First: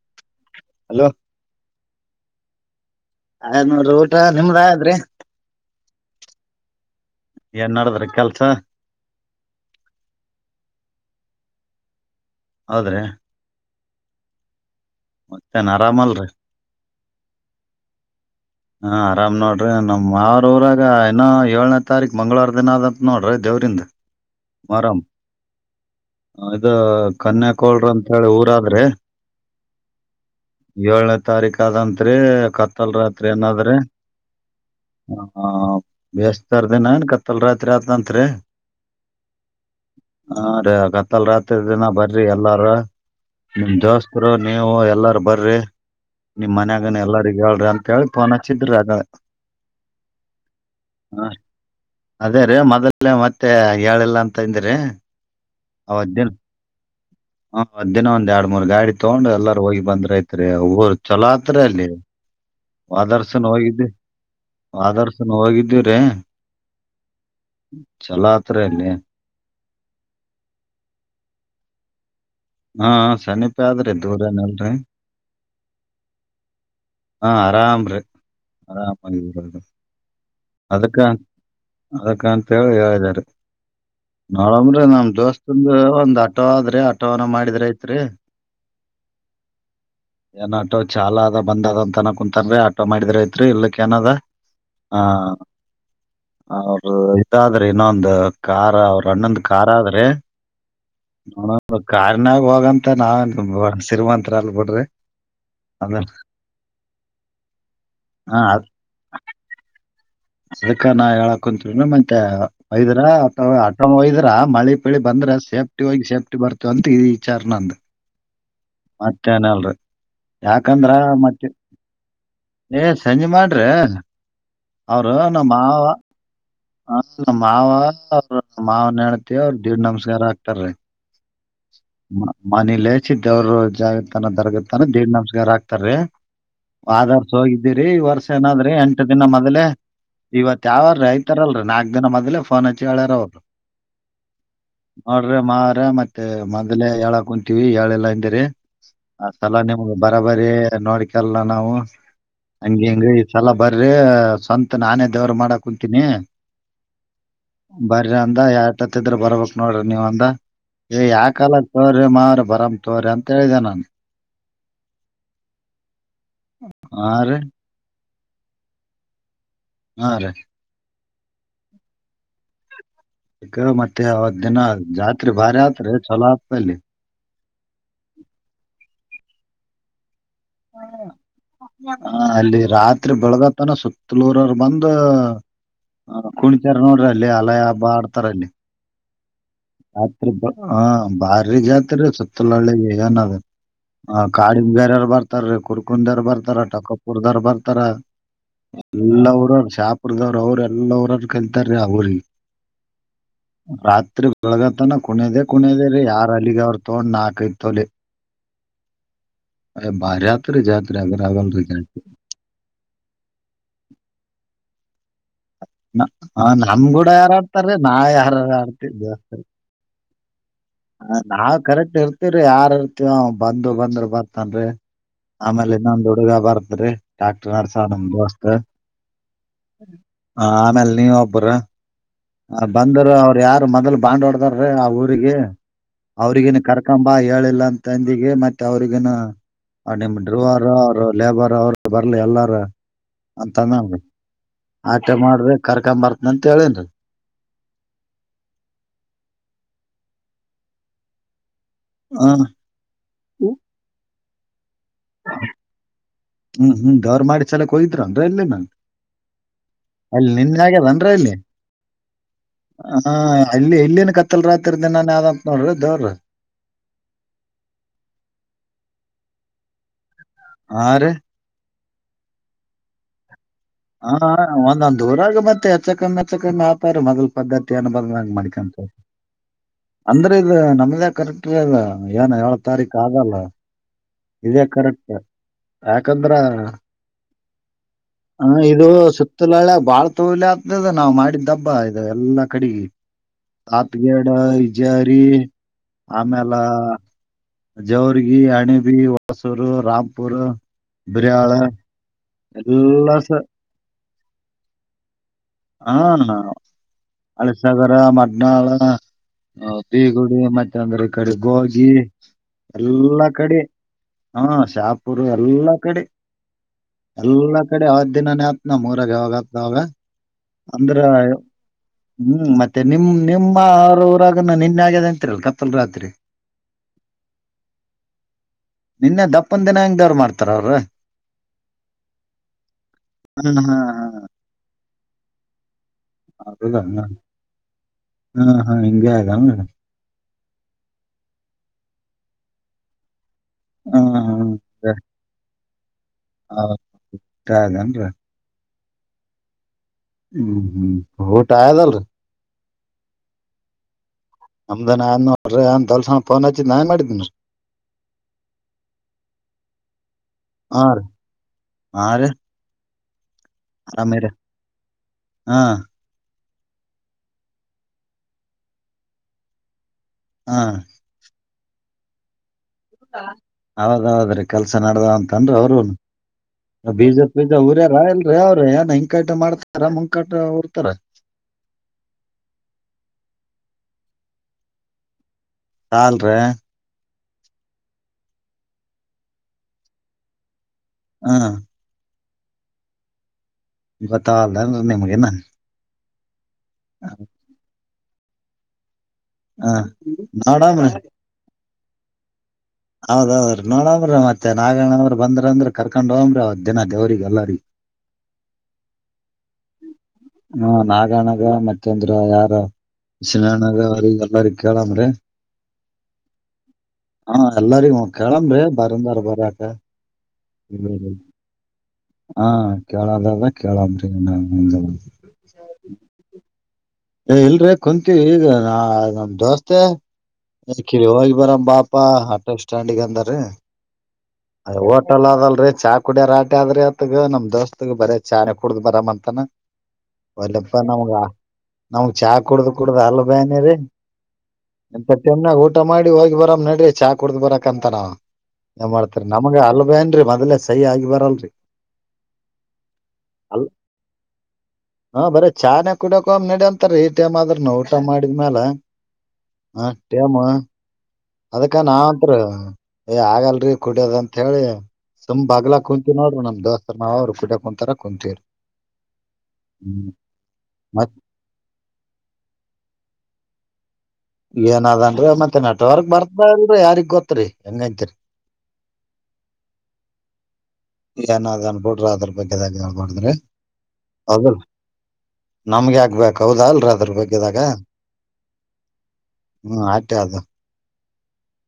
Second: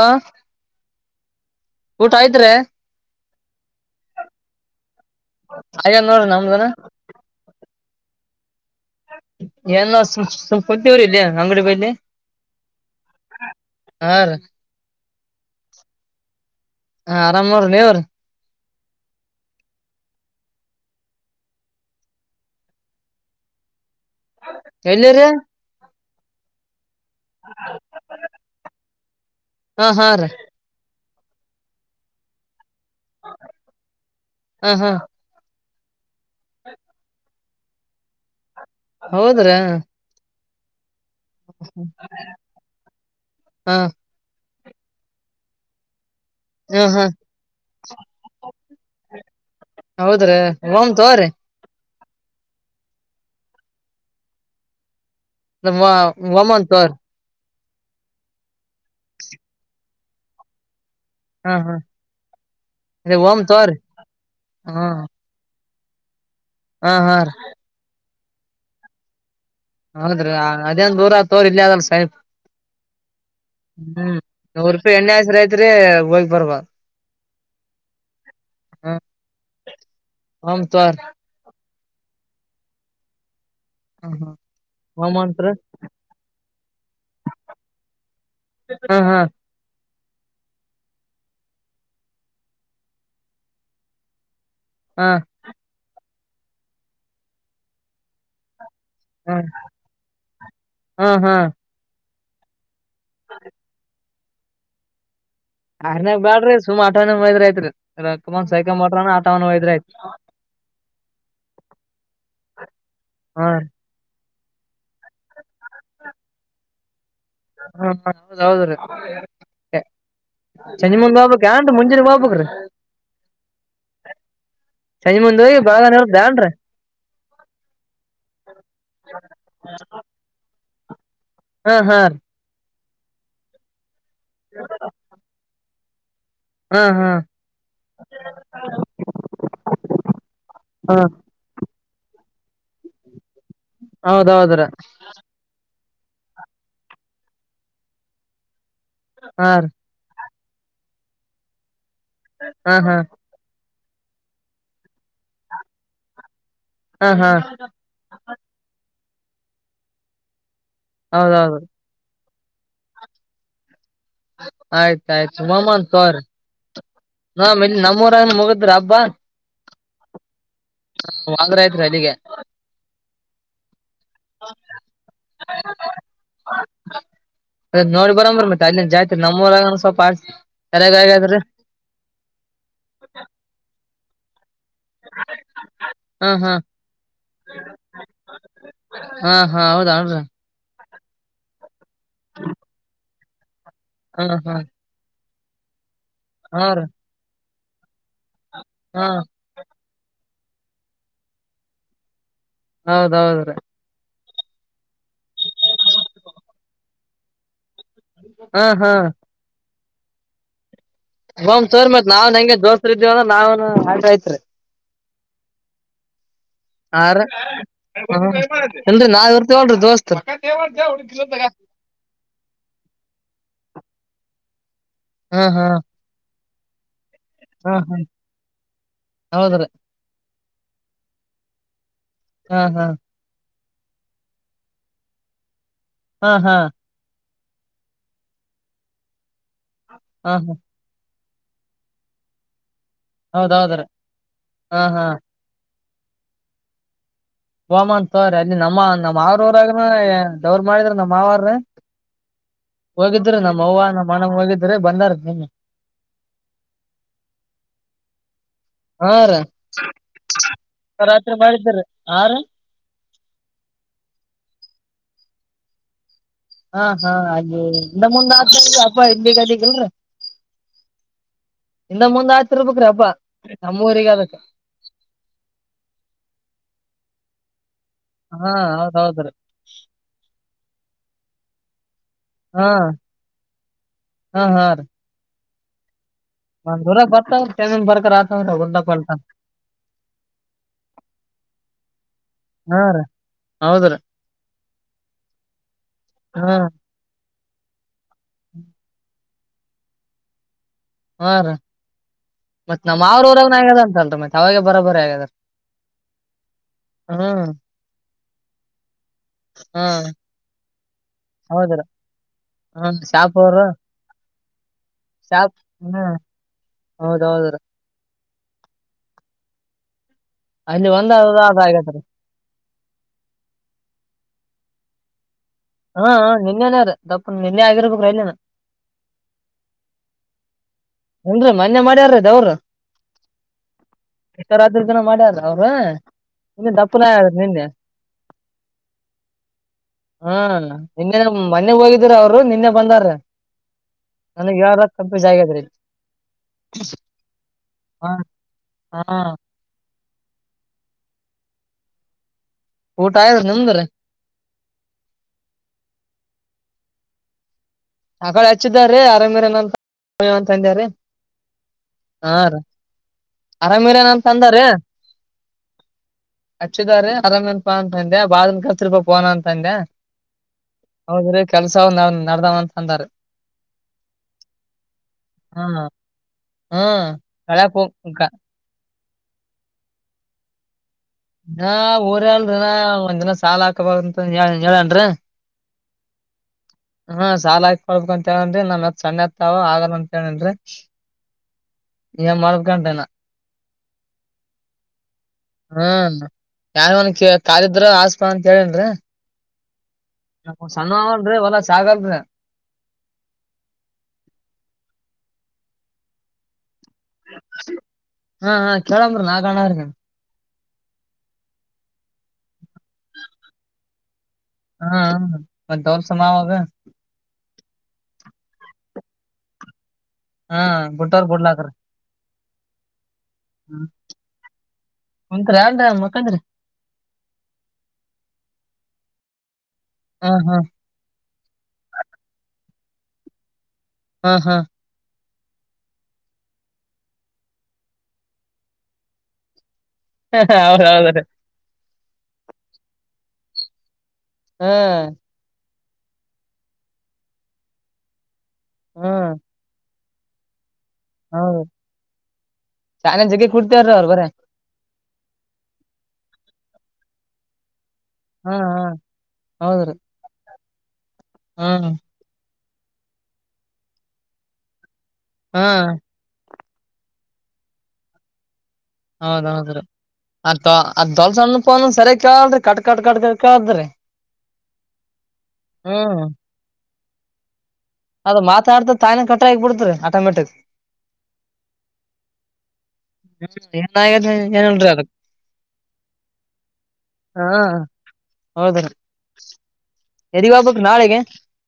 ಹ ಹಲೋ ಊಟ ಆಯತ್್ರೆ ಆಯ್್ ನೋಡ್ರಿ ಊಟ ನಿಮ್ದ ಆದ್ರಿ ಆಗ್ಯ ನೋಡ್ರಿ ನಮ್ದನ ಎನ್ಡ ಕೆಲ್ಸ ಏಲ್ಲ ಸಂಪತಿವರು ಇಲ್ಲಿ ಅಂಗಡಿ ಬಲ್ಲಿ ಆದ್ರೆ ಹ ಮತೆ ನಾರಾಮಲ್ ರ ಹಾ ಆರಾಮ್ ಅವ್ರ ನೀವ್ರಿ ಹಾ ಆರಾಮ್ ನೋಡ್ರಿ ನಮ್ ಅವ್ರಊರಾಗ ಇನ್ನೋ ಏಳನೇ ತಾರೀಕ್ ಮಂಗಳವಾರ ದಿನ ಅದಂತ ನೋಡ್ರಿ ದೇವ ಅವರಿಂದ ಮರಂ ಎಲ್ಲಿರಿ ಇ ಕನ್ಯಕೋಳರು ಅಂತ ಹೇಳಿ ಊರಾದ್ರೆ ಹಾ ಹಾ ರೀ ಏಳನೇ ತಾರೀಕ ಆದದಂತ್ರಿ ಕತ್ತಲ್ ರಾತ್ರಿ ಏನಾದ್ರ ಹಾ ಹಾ ಹ ಬೇಸ್್ತರ ದಿನ ಏನ್ ಕತ್ತಲ್ ರಾತ್ರಿ ಆತ್ಂತ್ರಿ ಹೌದ್ರಾ ಹಾ ರೀ ಕತ್ತಲ್ ರಾತ್ರಿ ದಿನ ಬರ್ರಿ ಎಲ್ಲಾರ ನಿಮ್ ಹಾ ದೋಸ್ಕರು ನೀವು ಎಲ್ಲಾರು ಬರ್ರಿ ನಿಮ್ ಹಾ ಮನ್ಯಾಗನ ಹಾ ಎಲ್ಲರಿಗ ಹೇಳ್ರಿ ಅಂತ ಹೇಳಿ ಫೋನ್ ಹಚ್ಚಿದ್ರಿ ಆಗ ಹೌದ್ರೀ ಒಮ ಹಾ ತ್ರೀ ಅದೇ ರೀ ಮೊದಲ್ ಮತ್ತೆ ಏಳಲ್ಲ ಅಂತ ಅಂದ್ರೀ ಮಮನ್ ತ ಹ ಹದ್ಿನ ಒಂದ್ ಎರಡ್ ಮೂರ್ ಗಾಡಿ ತೊಗೊಂಡ್ ಎಲ್ಲಾರ ಹೋಗಿ ಬಂದ್ರ ಐತ್ರಿ ಚಲೋ ಹಾ ಹತ್ರ ಹಾ ಅಲ್ಲಿ ಅದೇ ಓಮ್ ಆದರ್ಸನ್ ತಗೋರಿ ಹೋಗಿದ್ದು ಹಾ ಆದರ್ಶನ್ ಹೋಗಿದ್ದು ಏ ಹಾ ಹಾ ಚಲಾತ್ರೆಯಲ್ಲಿ ಹೌದ್ರೀ ಅದೇನ್ ದೂರ ತೋರ್ ಇಲ್ಲಿ ಅದಲ್ಲ ಸಹ ಹಾ ಸಮೀಪ ಆದ್ರಿ ಹ್ಮ್ ದೂರ ಏನಲ್ರಿ ನೂರು ರೂಪಾಯಿ ಎಣ್ಣ ಆಸ ರೈತ್ರಿ ಹೋಗ ಪರ್ವಾಗಿರ ಹಾ ಆರಾಮ್ರೀ ಆರಾಮಾಗಿದು ಹಂ ತಾರ ಅದಕ್ಕ ಅಂತ ಹೇಳಿ ಹೇಳಾರೆ ಹ್ಮ್ ಹ್ಮ್ ನಾಳಂದ್ರಿ ನಮ್ ಓಮ್ ಅಂತ್ರಿ ದೋಸ್ತಂದು ಒಂದ್ ಆಟೋ ಆದ್ರೆ ಅ ಅವನ ಮಾಡಿದ್ರ ಐತ್ ಹಾ ಹಾ ಏನ್ ಆಟೋ ಚಾಲ ಅದ ಬಂದ್ ಅದ ಅಂತ ಅನ ಕುಂತನ್ಆಟೋ ಮಾಡಿದ್ರ ಐತ್ರಿ ಇಲ್ಲಕ್ಕ ಏನದ ಹಾ ಅವ್ರ ಇದಾದ್ರೆ ಇನ್ನೊಂದು ಹಾ ಅವರುನ್ನೊಂದು ಕಾರ್ ಆದ್ರೆ ಹಾ ಹಾ ನ ಕಾರ್ನಾಗ ಹೋಗಂತ ಮ ನಾವನ್ ಶರಿಮಂತಅಲ್ ಬಿಡ್ರಿ ಅದ ಆರನಾಗ ಬೇಡ್ರಿ ಸುಮ್ ಆಟಾವನ ಒಯದ್ರ ಯಐತ್ರಿ ಹಾ ರಕೊಂದ್ ಸೈಕ ಮಾಡಟ್ರ ಆಟಾವ ಒಯದ್ರ ಐತ್ರಿ ಅದಕ್ಕ ನಾ ಹೇಳಾಕ್ಂತವಿ ಮತ್ತೆ ವೈದರ ಅ ಹಾ ಅೈದ ಇದ್ರ ಮಳಿ ಪಳಿ ಬಂದ್ರೆ ಸೇಫ್ಟಿ ಹೋಗಿ ಸೇಫ್ಟಿ ಬರ್ತ ಅಂತ ಚರ್ನಂದ ಹಾ ಹೌದ್ ಹೌದ್ರಿ ಮತ್ತಾನಲ್ರಿ ಯಾಕಂದ್ರ ಸಂಜಿ ಮುಂದ್ ಹೋಗ್ಬೇಕ್ ಮತ್ತೆ ಏನ್ರಿ ಮುಂಜಾನೆ ಹೋಗ್ಬೇಕ್ರಿ ಏ ಸಂಜೆ ಮಾಡ್ರಿ ಅವರು ಸಂಜಿ ಮುಂದ್ ನಮ್ಮ ಹೋಗಿ ಹ ಬೆಳಗಾನ ಇರುದ್ ಏನ್ರಿ ನಮ್ಮ್ ಮಾವ ಮಾವನ ಹೇಳ್ತಿವಿ ಅವರು ದೀರ್ ನಮಸ್ಕಾರ ಆಗ್ತ ಹಾ ಹಾ ರೀ ಮನಲಚ ದವ್ರ ಜಾಗ ದರಗ ತ ದೇಡ್ ನಮಸ್ಗಾರ್ ಹಾಕ್ತಾರೆ ಹಾ ಹಾ ಆದರ್ಸ ಹೋಗಿದ್ದಿರಿ ಈ ವರ್ಷ ಏನಾದ್ರಿ ಎಂಟು ದಿನ ಮೊದಲೆೇ ಇವತ್ ಹಾ ಯಾವಾರೀ ಐತಾರಲ್ರೀ ನಾಲ್ಕ್ ದಿನ ಮೊದ್ಲೆ ಫೋನ್ ಹಚ್ಚಿ ಹೊ್ಯಾರ ಅವರು ಹೌದೌದ್ರಿ ನೋಡ್ರಿ ಮ್ರ ಮತ್ತೆ ಮತ್ತೆ ಮೊಲಲೆ ಹೇಳ ಕುಂತೀವಿ ಹೇಳೆಲ್ಲಾ ಅಂದರಿ ಆ ಹಾ ಸಲ ರೀ ನಿಮ್ ಬರ ಬರ ನೋಡ್ಕಲ್ಲ ನಾವು ಹಾ ಹಂಗ ಹಾ ಹಂಗ ಈ ಸಲ ಬರಿ ಸ್ವಂತ ಮ ನಾನೇ ದೇವರು ಮಾಡ ಕುಂತೀನಿ ಹಾ ಹಾ ಬರ ಅಂದ ಯ ಬರ್ಬಕ್ ನೋಡ್ರಿ ನೀವ ಅಂದ ಯಾ ಹೌದೌದು ಕಾಲ್ರ ಮಾ ಬರಾಮ್ ತೋರರಿ ಅಂತ ಹೇಳಿದೆ ನಾನನ್ ಆಯ್ತ ಆಯ್ತು ಮಾಮ್ಮನ್ ತೋರ ಹಾ ರೀ ನ ಇ ನಮ್ಮ ಮುಗಿದ್ರ ಹಬ್ಬಾ ಹಾ ರೀ ಹ ಹಾಲ್ ಆಯ್ತ್ರಿಅಲ್ಲಿಗೆ ಹ ಈಗ ಮತ್ತೆ ಅವತ್ ದಿನ ಜಾತ್ರೆ ಭಾರಿ ಆತ್ ಚಲೋ ಆಗ್ತಲ್ಲಿ ನೋಡಿ ಬರೋ ಬ ಮತ್ತೆ ಅಲ್ಲಿ ಜಾತ್ತಿ ನಮ್ಮ್ ಸ್ವಪ ಆಸ ಹ ಅಲ್ಲಿ ರಾತ್ರಿ ಬೆಳಗತನ ಸುತ್ತಲೂರರ್ ಬಂದ ಒಂದು ಹಾ ಹಾ ಕುಣಿತರ ನೋಡ್ರಿ ಅಲ್ಲಿ ಹಲ ಹಬ್ಬ ಆಡ್ತಾರ ಅಲ್ಲಿ ಹಾ ಹಾ ಹೌದನ್ರಿ ಜಾತ್ ಹ ಬಾರಿ ಜಾತ್ರೆ ಸುತ್ತಲ ಹಳ್ಳಿಗೆಗನ ಅದ ಹ ಹಾ ಹಾ ಕಾಡಿನಗಾರಾರ ಬರ್ತಾರೀ ಕುರ್ಕಂದಾರ್ ಬರ್ತಾರ ಹಾ ರೀ ಟಕಪುರ್ದಾರ್ ಬರ್ತಾರ ಹಾ ಎಲ್ಲರ ಶಾಪರದವ್ರ ಅವ್ರ ಎಲ್ಲರ್ರರು ಕಲ್ತಾರೀ ಅವ್ರಿಗೆ ಹೌದೌದ್ರೀ ಒಳಗತನ ಕುನದೆೇ ಕುನದ ರೀ ಯಾರ್ ಅಲ್ಲಿಗೆ ಅವ್ರ ತೊಗೊಂಡ್ ನಾಕೈಐತ್ತೊಲಿ ಹಾ ಹಾ ಅ ಬರಾತ್ರಿ ಜಾತ್ ಬ್ ತೋರ್ ಮತ್ ನಾವನ್ ಹೆಂಗೆ ದೋಸ್ಸ್ ಇದೀವಂದ ನಾವನ್ ಹ ಐತ್ರಿ ನಮ್ಗೂಡ ಹಾರ ಯಾರಾಡ್ತಾರೀ ನಾ ಯಾರಾರ ಆಡ್ತವಿ ಇಲ್ರಿ ನಾವ್ ದೇವಸ್ಥ ಇರ್ತೀವಲ್ರಿ ದೋಸ್ತರ್ ಹ ನಾವ್ ಕರೆಕ್ಟ್ ಇರ್ತಿವರಿ ಯಾರ್ ಇರ್ತಿವ ಬಂದು ಬಂದ್ರ ಬರ್ತನ್ ಹಾ ಹಾ ಆಮೇಲೆ ಇನ್ನೊಂದು ಹುಡುಗ ಬರ್ತ್ರಿ ಹಾ ನರ್ಸ ಹಾ ಆನಂದ ದಸ್ತ ಹೌದ್ರಿ ಹಾ ಮಲ್ಲಿ ಉಬ್ಬರ ಹಾ ಆ ಹಾ ಬಂದರು ಅವ್ರ ಯಾರು ಮೊದ್ಲು ಬಾಂಡ್ವಾರ್ರೀ ಆ ಊರಿಗೆ ಹಾ ಹಾ ಅವ್ರಿಗನ ಕರ್ಕಂಬ ಹೇಳಿಲ್ಲ ಅಂತಂದಿಗೆ ಮತ್ತೆ ಅವ್ರಿಗನ ಆ ನಿಮ್ ಹಾ ಹಾ ವಾರ ಅವರು ಲೇಬರ್ ಅವರು ಬರ್ಲಿ ಎಲ್ಲಾರ ಹೌದ್ ಅಂತ ಅನ್ನೋ ಹೌದ್ರಿ ರಿ ಹಾ ಹಾ ಆಟ ಮಾಡ್ರ ಕರ್ಕೊ ಬರ್ತನ ಅಂತ ಹೇಳೇನ್ರಿ ಫೋನ್ ಮಾಡೇನೇ ತಗಲ್ರೆ ಅಲ್ಲಿ ನಮ್ಮ ನಮ್ಮ್ ಮಾಮ ಉರಗ ನೀ ದವ್ರ ಮಾಡಿದ್ರ ನಮ್ಮ್ ಮಾವ ರಿ ಹ್ಮ್ ಹೋಗಿದ್್ರರು ನಮ್ಮ ಅವ್ವ ನಮ್ಮ್ ಅಣ ಹೋಗಿದರು ಹ್ಮ್ ಹ್ಮ್ ದವರ್ ಮಾಡಿ ಚಲಕ್ ಹೋ್ರು ಅಂದ್ರ ಎಲ್ಲೇ ಏನ ಹಾ ರಿ ರಾತ್ರಿ ಮಾಡ್ತೇನೆ ರಿ ಹಾ ರಿ ಹ ಅಲ್ಲಿ ಇಲ್ಲಿೇನ್ ಕತ್ತಲ್ ರಾತ್ರಿ ದಿನಾಾನನ್ ಯಾವ್ದಂತತ್ ನೋಡ್ರಿ ದವರಿ ಹಾ ಹಾ ಹಲ್ಲೆ ಮುಂದ ಆ ಅ ಬಗದಕ್ಕಲ್ ಹಾ ರಿ ಇಿಂದ ಮುಂದ್ ಆಯ್ತತಿರ್ಬೇಕ್ರೀ ಅಪ್ಪಾ ಹಾ ಹಾ ಒಂದೊಂದ್ ಊರಾಗ ಮತ್ತೆ ಎಚ್ಚಕಮ್ಮಿ ಎಚ್ಚಕಮ್ಮಿ ಆತಾರ ಮೊದಲ್ ಪದ್ಧತಿ ಏನ ಬಂದಂಗ್ ಮಾಡ್ಕೊ ಹೌದ ಹೌದ್ರೀ ಅಂದ್ರೆ ಇದು ನಮ್ದ ಕರೆಕ್ ಲ್ಲ ಏನ ಏಳ ಹಾ ತಾರೀಕ ಆಗಲ್ಲ ಇದೇ ಕರೆಕ್ಟ್ [unintelligible] ಒಂದಊರ ಬರ್ತಾವ ಟೈಮಿಂಗ್ ಬರ್ತ ಹ ಇದು ಸುತ್ತಲಳ ಬಾಳ್ ತೋಲಿ ಆಗ್ತದ ನಾವ್ ಮಾಡಿದ್ದಬ್ಬ ಇದು ಎಲ್ಲಾ ಹಾ ಕಡೆಗೆ ರೀ ಹೌದ್ರಿ ತತ್ಗೇಡ ಈಜಾರಿ ಹಾ ಆಮೇಲೆ ಜವರ್ಗಿ ಅಣಬಿ ಹೊಸೂರು ರಾಾಮಪುರ್ ಬಿರ್ಯಾಾಳ ಮತ್ತತ್ ನಮ್ಮ್್ರಊರಾಗ ಆಗ್ಯದ ಅಲ್ರಿ ಮತ್ತತ್ ಅವಾಗ ಬರಾಬರ ಆಗ್ಯದಾರ ಹಾ ಅಣ್ಣ ಅಳಸಾಗರ ಮಡ್ನಾಳ ಹ ಹ್ಮ್ ಪೀಗುಡಿ ಮತ್ತೆ ಅಂದ್ರ ಈ ಕಡೆ ಗೋಗಿ ಹೌದ್ರಿ ಹ್ಮ್ ಎಲ್ಲ ಶಾಪ್ ಕಡೆ ಅವ್ರು ಹಾ ಶಾಪುರ್ ಶಾಪ್ ಎಲ್ಲಾ ಕಡೆ ಹ್ಮ್ ಹೌದ್ ಹೌದ್ರಿ ಎಲ್ಲಾ ಕಡೆ ಅವ ದಿನ ಆತ್ನ ನಮ್ಮ ಊರುಗ ಯಾವ ಆಗುತ್ತೆ ಅವಗ ಅಲ್ಲಿ ಅಂದ್ರ ಒಂದ ಅದ ಅದ ಆಗ್ಯದ್ರಿ ಹ್ಮ್ ಮತ್ತೆ ನಿಮ ನಿಮ್ಮ ಅವರು ಉರಗ ನಿನ್ ಆಗ್ಯ ಅಂತಿರಲ್ ರಾತ್ರಿ ಹಾ ಹಾ ನಿನ್ನೆನೇ ರೀ ದಪ್ಪನ್ ನಿನ್ನೆ ಆಗಿರ್ಬೇಕ್ರಿ ಅಲ್ಲಿನ ನಿನ್ನ ದಪ್ಪನ್ ದಿನ ಹಂಗವ್ರು ಮಾಡ್ತಾರೆ ಹತ್ರ ಅವ್ರೀ ಹ್ಮ್ ರಿ ಮನ್ಯೆ ಮಾಡ್ಯಾರದ ದೇವರು ಹಾ ಹಾ ಹಾ ಇಷ್ಟೋರಾತ್ರಿ ಜನ ಮಾಡ್ಯಲ್ಲ ಅವ್ರ ನಿನ್ನೆ ಹೌದಾ ದಪ್ಪುನ್ರ ನಿನ್ನೆ ಹಾ ಹಾ ಹಿಂಗೆ ಆಗೇನ್ರಿ ಹಾ ಇನ್ನೇ ಮೊನೆೆ ಹೋಗಿದ್ದೀರ ರು ನಿನ್ನೆ ಬಂದಾರ ನನಗ್ ಯಾವ್ದ್ ಕಂಪ್ಯೂಸ್ ಆಗ್ಯಾದ್ರಿ ಹ [unintelligible] ಏನೂ ರಿ ಹಾ ಹಾ ಹ್ಮ್ ಹ್ಮ್ ಉಟ್ಟಅದಲ್ಲ ಊಟ ಆಯ್ತ್ರಿ ನಿಮ್ದು ನಮ್ಮದಾನ ಅಡ್ಲರ್ ನೋಡ್ರೆ ಕೆಲಸ ಪನ [unintelligible] ನಾನ್ ಮಾಡಿದ್ದೇನ ಆಕಡೆ ಹಚ್ಚಾರೀ ಅರಾಮೇ ಏನ ಅಂತ [unintelligible] ಅಂದಾರೀ ಹ್ ರಿ ಅರಾಮೀರ ನನ್ ತಂದಾರ ಹಾ ಹಚ್ಚಿದಾರ ಆರಾಮ್ ಅನಪಾ ಅಂತ ಅಂದೆ ಬಾದನ್ ಕಸರಿಪಾ ಪೋನ ಅಂತ ಅಂದೆ ಹಾ ಹೌದ್ರೀ ಕೆಲ್ಸ ನಡದಾವಂತ [unintelligible] ಹೌದೌದ್ರೀ ಕೆಲ್ಸ ನಡ್ದ ಅಂತನ್ ಹ್ಮ್ ಅವರುೂನು ಹ್ಮ್ ಬೀಜ ಬೀಜ ಕಳ್ಯಾಕ್ ಹೋಗ್ ಉರ್ಯಾರ ಕ- ಇಲ್ರೀ ಅವ್ರ ಏನ್ ಹಿಂಕಾಟ ಮಾಡ್ತಾರ ಮಂಕಟ ಉರ್ತಾರ ನ ಊರ್ ಹೇಳರಿನಾ ಒಂದ್ ದಿನ ಸಾಾಲ ಹಾಕಬಂತ ಹೇಳನ್ರಿ ಹಾ ಲಾ ರಿ ಹಾ ಸಾಲ ಹಾಕೊಳ್ಬೇಕು ಅಂತ ಹೇಳನ್್ರಿ ನಮ್ತ್ ಸಣ್ಣ ಹತಾವ ಆಗಲ್ಲ ಅಂತ ಹೆಲೆನೇರಿ ಹಾ ಏನು ಮಾಡದಕಂಟನಾ ಇವತ್ತ ಅ ನಿಮ್ಗೆ ನ ಹ್ಮ ಯ ಒನ್ ಕಾಲಿದ್ರ ಆಸ್ಪ ಅಂತ ಹೇಳೇನ್ರ ಹಾ ಸಣ್ಣ ಆನ್ ವಲ್ಲಾ ಸಾಗನ್ರ ಹೌದೌದ್ರಿ ನೋಡಂಬ್ರಿ ಮತ್ತೆ ನಾಗಾಯಣಂದ್ರ ಬಂದ್ರ ಅಂದ್ರ ಕರ್ಕೊಂಡ ಹೋಗ್್ರಿ ಅವದ್ ದನ ದೇವಿಗೆ ಅಲ್ಲಾರಿ ಹಾ ಹಾ ಕೇಳಂಬ್ರಿ ನಾಗಣ್ಣಾರ್ಗ ಹ್ಮ ನಾಗಣಗ ಮತ್ತೆಂದ್ರ ಯಾರಣಗ ಅವಲ್ಲ ಹಾ ಮತ್ತೋಲ್ಸಾವಾಗ ಎಲ್ಲರಿಗ ಕಳಂಬ್ರೆ ಬರಂದಾರ ಬರಾಕ ಹ್ಮ ಗುಡ್ಡೋ್ ಬಿುಡ್ಲಾಕ್ರ ಹಾ ಕೇಳಾದ ಕೇಳಾಮೀ ನ ಕುಂತ್ರಿ ಅಲ್ರಿ ಮಕ್ಕಂದ್ರಿ ಇಲ್ರೀ ಕುಂತ ಈಗ ನಮ್ ದೋಸ್ತ್ ಹಾ ಹಾ ಮತ್ತೆ ಕಿರಿ ಹೋಗಿ ಬರ ಬಾಪ ಆಟೋ ಸ್ಟ್ಯಾಂಡಿಗೆ ಅಂದ್ರೀ ಹಾ ಹಾ ಅ ವಟಲ್ಲದ ೀ ಚಾ ಕುಡಿಯೋಾರ ಆಟೆ ಆದ್ರೆ ಅತ್ಗ ನಮ್ ದೋಸ್ತ್ಗ್ ಬರೀ ಚಾೆ ಕುಡ್ದ್ ಬರ್ ಅಂತಾನ ಒಲ್ಲಪ ಹೌದ್ ನಮಗ ಹೌದ್ರಿ ನಮಗ್ ಚಾ ಕುಡ್ದ ಕುಡ್ದ್ ಅಲ್ ಬನಿ ರೀ ಹ್ಮ್ ಎಂತಾಗ ಊಟ ಮಾಡಿ ಹೋಗಿ ಬರ ನಡ್ರಿ ಚಾ ಕುಡ್ದ್ ಬರಕ್ ಅಂತ ನ ಏನ್ ಮಾಡ್ತಾರ ಹ್ಮ್ ನಮ್ಗೆ ಅಲ್ ಬೇ ನ್ರಿ ಮದ್ೇ ಸಹ ಆಗಿ ಬರಲ್ರಿ ಹೌದು ಶಾನೆ ಜಗ್ಗಿ ಕುಡ್ತೇವ್ರಿ ಅವ್ರ ಬರ ಹಾ ಬರ ಚಾ ನ ಕುೂಡಕ ನ ಅಂತಾರ ಈ ಟೈಮ್ ಆದ್ರ ನ ಊ ಟಮ್ ಹಾ ಮಾಡಿದ್ಮೇಾಲ ಹಾ ಹ ಹೌದ್ರಿ ಟೇಮ್ ಅದಕ್ಕ ಹ್ಮ್ ನಾವತ್ ಏ ಆಗಲ್ರರಿ ಕುಡ್ಯದಂತತ್ ಹೇಳಿ ಸಮ್ ಹಾ ಬಾಗಲಾ ಕುಂತೀವಿ ನೋಡ್ರ ನಮ್ ದೋಸ ನಾವ್ರು ಕಿಟ ಕುಂತಾರ ಕುಂತೀವರಿ ಹೌದೌದ್ರ ಅ ಅ ಮತ್ ದೊಲ್ಸಣ್ಣ ಪ ಸರಿಯ ಕೇಳ್ರಿ ಕಟ್ ಕಟ್ ಕಟ್ ಕ ಕೇಳ್ದ್ರಿ ಏನದನ್್ರೀ ಮತ್ತೆ ನಟ ಅವರ್ಗ್ ಬರ್ತಾಲ್ರರಿ ಯಾರಿಗ್ ಗೊತ್ರಿ ಅದ ಮಾತಾಡ್ತ ತಾಯ ಕಟ್ರ ಆಗ್ಬ ಬಿಡ್ತ್ರೀ ಆಟೋಮೆಟಿಕ್ ಏನ ಅ್ ಅನ್ಬ ಬಿಡ್ರರು ಅದ್ರ ಬಗ್ಗೆದ ನ ಹ್ಮ್ ಏನ್ ಏನ್ ಹೇಳಿ ಆಗ ಹು ಏನಾಗಿದೆ ಏನ್ರೀ ಅದ್ಕ ನಮ್ಗೆ ಆಗ್ಬೇಕೌದಾ ಅಲ್ರ ಅದ್ರ ಬಗ್ಿದಾಗ ಹೌದೀ ತಪ್ಪು ಇದು ಹೌದ್ರೀ ದ ಅಷ್ಟೇ ಆದ ಹ ನಾಳೆಗೆ ಎಲ್ಲಿಗೆ ಹೋಗಬೇಕು ನಾಳಿಗೆ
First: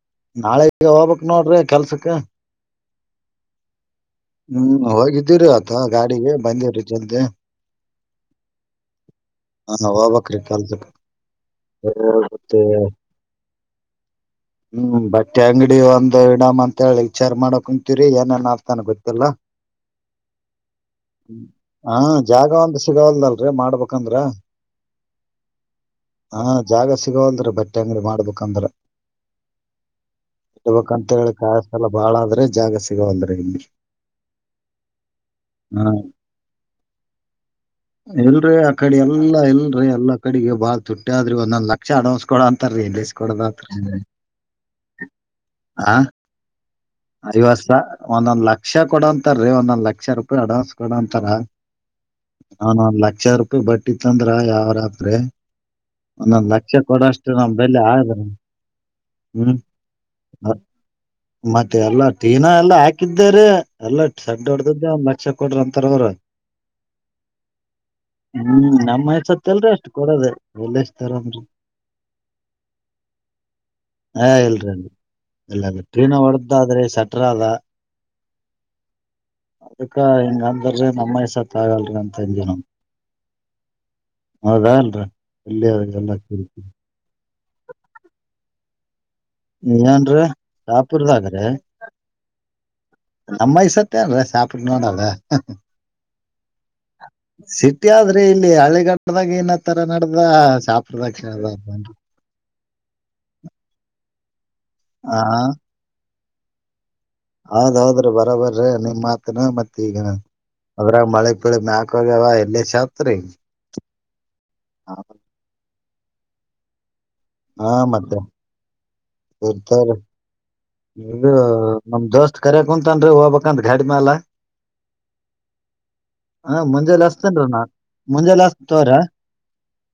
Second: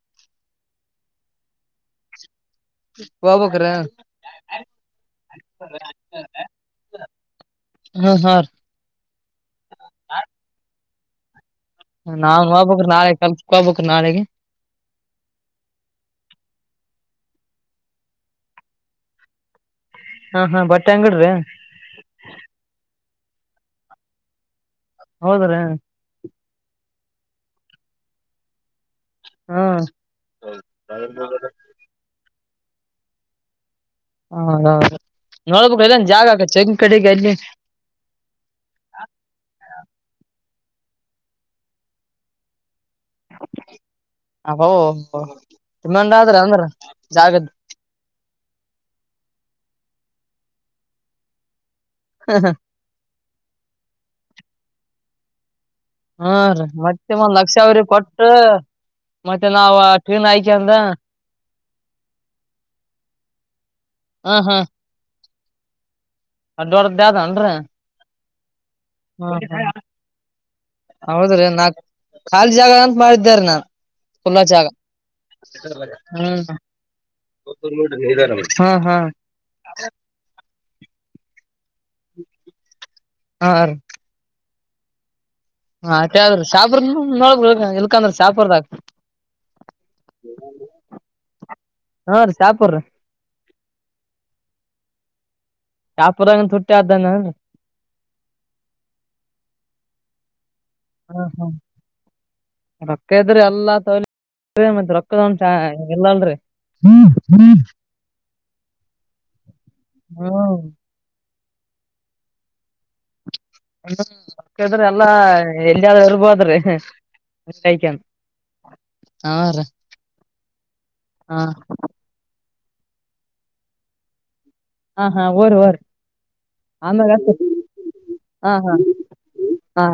ನಾಳೆ ಈಗ ಹೋಗ್ಕ್ ನೋಡ್ರಿ ಕೆಲ್ಸಕ್ ಇದು ತಪ್ಪು ನಾಳಿಕೆ ಹೋಗಬೇಕು ನೋಡಲ್ ಕೆಲಸ ಇದು ಸರಿ ವಬಕರ ತಪ್ಪು ಹೋಗಬೇಕು ರೀ ಹ್ಮ್ ಹೋಗಿದ್ದೀರಿ ಆತ ಗಾಡಿಗೆ ಬಂದಿವೀ ಜಲ್ದ ಹ್ಮ ಹಾ ಹಾ ಹೋಗಬೇಕು ರೀ ಕೆಲಸಕ್ ನಾವುನು ಕೆಲಸಕ್ಕೆ ಹೋಗ ಬೇಕ್ರಿ ನಾಳೆಗೆ ಕೆಲಸಕ್ಕೆ ಹೋಗಬೇಕ್ರಿ ಹ್ಮ್ ಬಟ್ಟೆ ಅಂಗಡಿ ಒಂದು ಇಡಾಮ್ ಅಂತ ಹೇಳಿ ವಿಚಾರ್ ಮಾಡ ಕುಂತೀರಿ ಏನೇ ಆತಾನ ಗೊತ್ತಿಲ್ಲಾ ಹಾ ಹಾ ಬಟ್ಟೆ ಅಂಗಡ್ರಿ ಹಾ ಜಾಗ ಒಂದು ಸಿಗವಲದ ಇಲ್ಲ ಅಲ್ರಿ ಮಾಡ್ಬೇಕಂದ್ರ ಹೌದ್ರೀ ಹಾ ಜಾಗ ಸಿಗೋಲ್್ರ ಬಟ್ಟೆ ಅಂಗ್ರ ಮಾಡ್ಬೇಕಂದ್ರ ಹ್ಮ್ ಹಳ್ಬೇಕಂತ ಹೇಳಿ ಕಾಯಸ ಎಲ್ಲ ಬಾಳ ಆದ ರೀ ಜಾಗ ಸಿಗೋ ವಲದ ರೀ ಹದೌದ ನೋಡ್ಬೇಕ ಎಲ್ಲಂದ ಜಾಗ ಆಕತ್ ಹೆಂಗ್ ಕಡೆಗೆ ಅಲ್ಲಿ ಎಲ್ರರಿ ಆ ಕಡೆ ಎಲ್ಲಾ ಇಲ್ರಿ ಎಲ್ಲಾ ಕಡಿಗು ಬಾಳ್ ತುಟ್ಟ ಆದ್ರಿ ಒಂದೊಂದ್ ಲಕ್ಷ ಅಡವಸ ಕೊಡು ‌ ಅಂತನ ರೀ ರೀ ಗೆಲ್ಲಿಸಿ ಕೊಡೋದು ಆತದ್ರಿ ಅಬು ಡಿಮ್ಯಾಂಡ್ ಆದ್ರಿ ಜಾಗದ್ದ ಐವತ್ ಸಾ ಒಂದೊಂದ್ ಲಕ್ಷ ಕೊಡಂತಾರೀ ಒಂದೊಂದ್ ಲಕ್ಷ ರೂಪಾಯಿ ಅಡ್ವಾನ್ಸ್ ಕೊಡಂತರ ಒಂದೊಂದ್ ಲಕ್ಷ ರೂಪಾಯ ಬಟ್ಟಿ ತಂದರ ವ್ಯವಹಾರ ಆತದ ರೀ ಹಾ ಒಂದೊಂದು ರೀ ಲಕ್ಷ ಮತ್ತೆ ಕೊಡಷ್ಟು ಒಂದ್ ನಮ ಲಕ್ಷ ಬೆಲಿ ಅವ್ರಿ ಆದ ಕೊಟ್ಟು ಮತ್ತೆ ಹ್ಮ್ ನಾವ್ ಟ್ರೈನ್ ಹಾಯ್ಕಂದ ಮತ್ತೆ ಎಲ್ಲ ಟೀನಾ ಎಲ್ಲ ಹಾಕಿದೆ ರೀ ಎಲ್ಟ ಸಡ್ ಹೊಡ್ದದ್ದ ಒಂದು ಲಕ್ಷ ಕೊಡ್ರಿ ಅಂತಾರ ಅವರು ಷಡ್ ಹೊಡದಿದ್ದು ಆದ ಏನ್ರೀ ಹು ನಮ್ ಐಸತ ಇಲ್ರಿ ಅಷ್ಟು ಕೊಡೋದು ಕಾಲಿ ಜಾಗ ಅಂತ ಮಾಡಿದ್ಯಾ ನಾನ್ ಹ ಖುಲ್ಲಾ ಜಾಗ ಇಲ್ರಿರಿ ಇಲ್ಲ್ರ ಟ್ರೀನ ಹ್ಮ್ ಹೊಡದ್ದಾದ್ರೆ ಸಟ್ರ ಅದ ಹಾ ಹಾ ಅದಕ್ಕ ಹೆಂಗ ಅಂದ್ರೆ ನಮ್ಮ ಐಸತ್ ಆಗಲ್ರೀ ಅಂದಿವಿ ನಾವು ಹಾರಿ ಹೌದಾ ಇಲ್ಲಾ ರಿ ಹ ಆದ್ರ ಏನ್ರೀ ಶಹಾಪುರ ದಾಗ ರೀ ಹಾ ರೀ ಶಾಪುರ್ ನಮ್ಮ ಐಸತ್ ಏನ್ರೀ ಶಹಾಪುರ ನೋಡದ ಶಾಪುರಗಂತ ಹುಟ್ಟಿ ಆದ್ದಾನ ಸಿಟಿ ಆದ್ರೆ ಇಲ್ಲಿ ಹಳೆಗಡದಾಗ ಏನತ್ತರ ನಡ್ದ ಶಹಾಪುರ ಹಾ ಹಾ ದಾಗ ರೊಕ್ಕ ಇದದ್ರಿ ಎಲ್ಲಾ ತ ಮ ಹಾ ರೊಕ್ಕದ ಚಾ ಎಲ್ಲಲ್ರಿ ಹದ್ೌದ್ರಿ ಬರ ಬರ್ರೀ ನಿಮ್ ಮಾತನ ಮತ್ ಈಗ ಅದ್ರ ಮಳೆ ಮಳಿ ಮ್ಯಾಕ್ ಹೋಗ್ಯಾದ್ರಿ ಿದ್ರ ಎಲ್ಲಾ ಎಲ್ಲಿಯಾದ್ರೂ ಇರ್ಬೋದ್ರಿ ಹಾ ಐತಿ ಅಂತ. ಮತ್ತೆ ಹಾ ಆಯ್ತು ರೀ ತೋರಿ ಹಾ ನಮ್ಮ ದೋಸ್ತು ಕರೆ ಕುಂತನ್ರಿ ಹೋಗಬಬೇಕಂದ ಗಾಡಿ ಮ್ಯಾಲ ಹಾ ಹಾ ಹೊರಿ ಹೊರಿ ಹಾ ಮುಂಜಾಲೆ ಹಸ್ತೇನ್ ನ ಮುಂಜಾಲ ಹಾ ಹಸ್ ಹಾ ತೋರ ಹಾ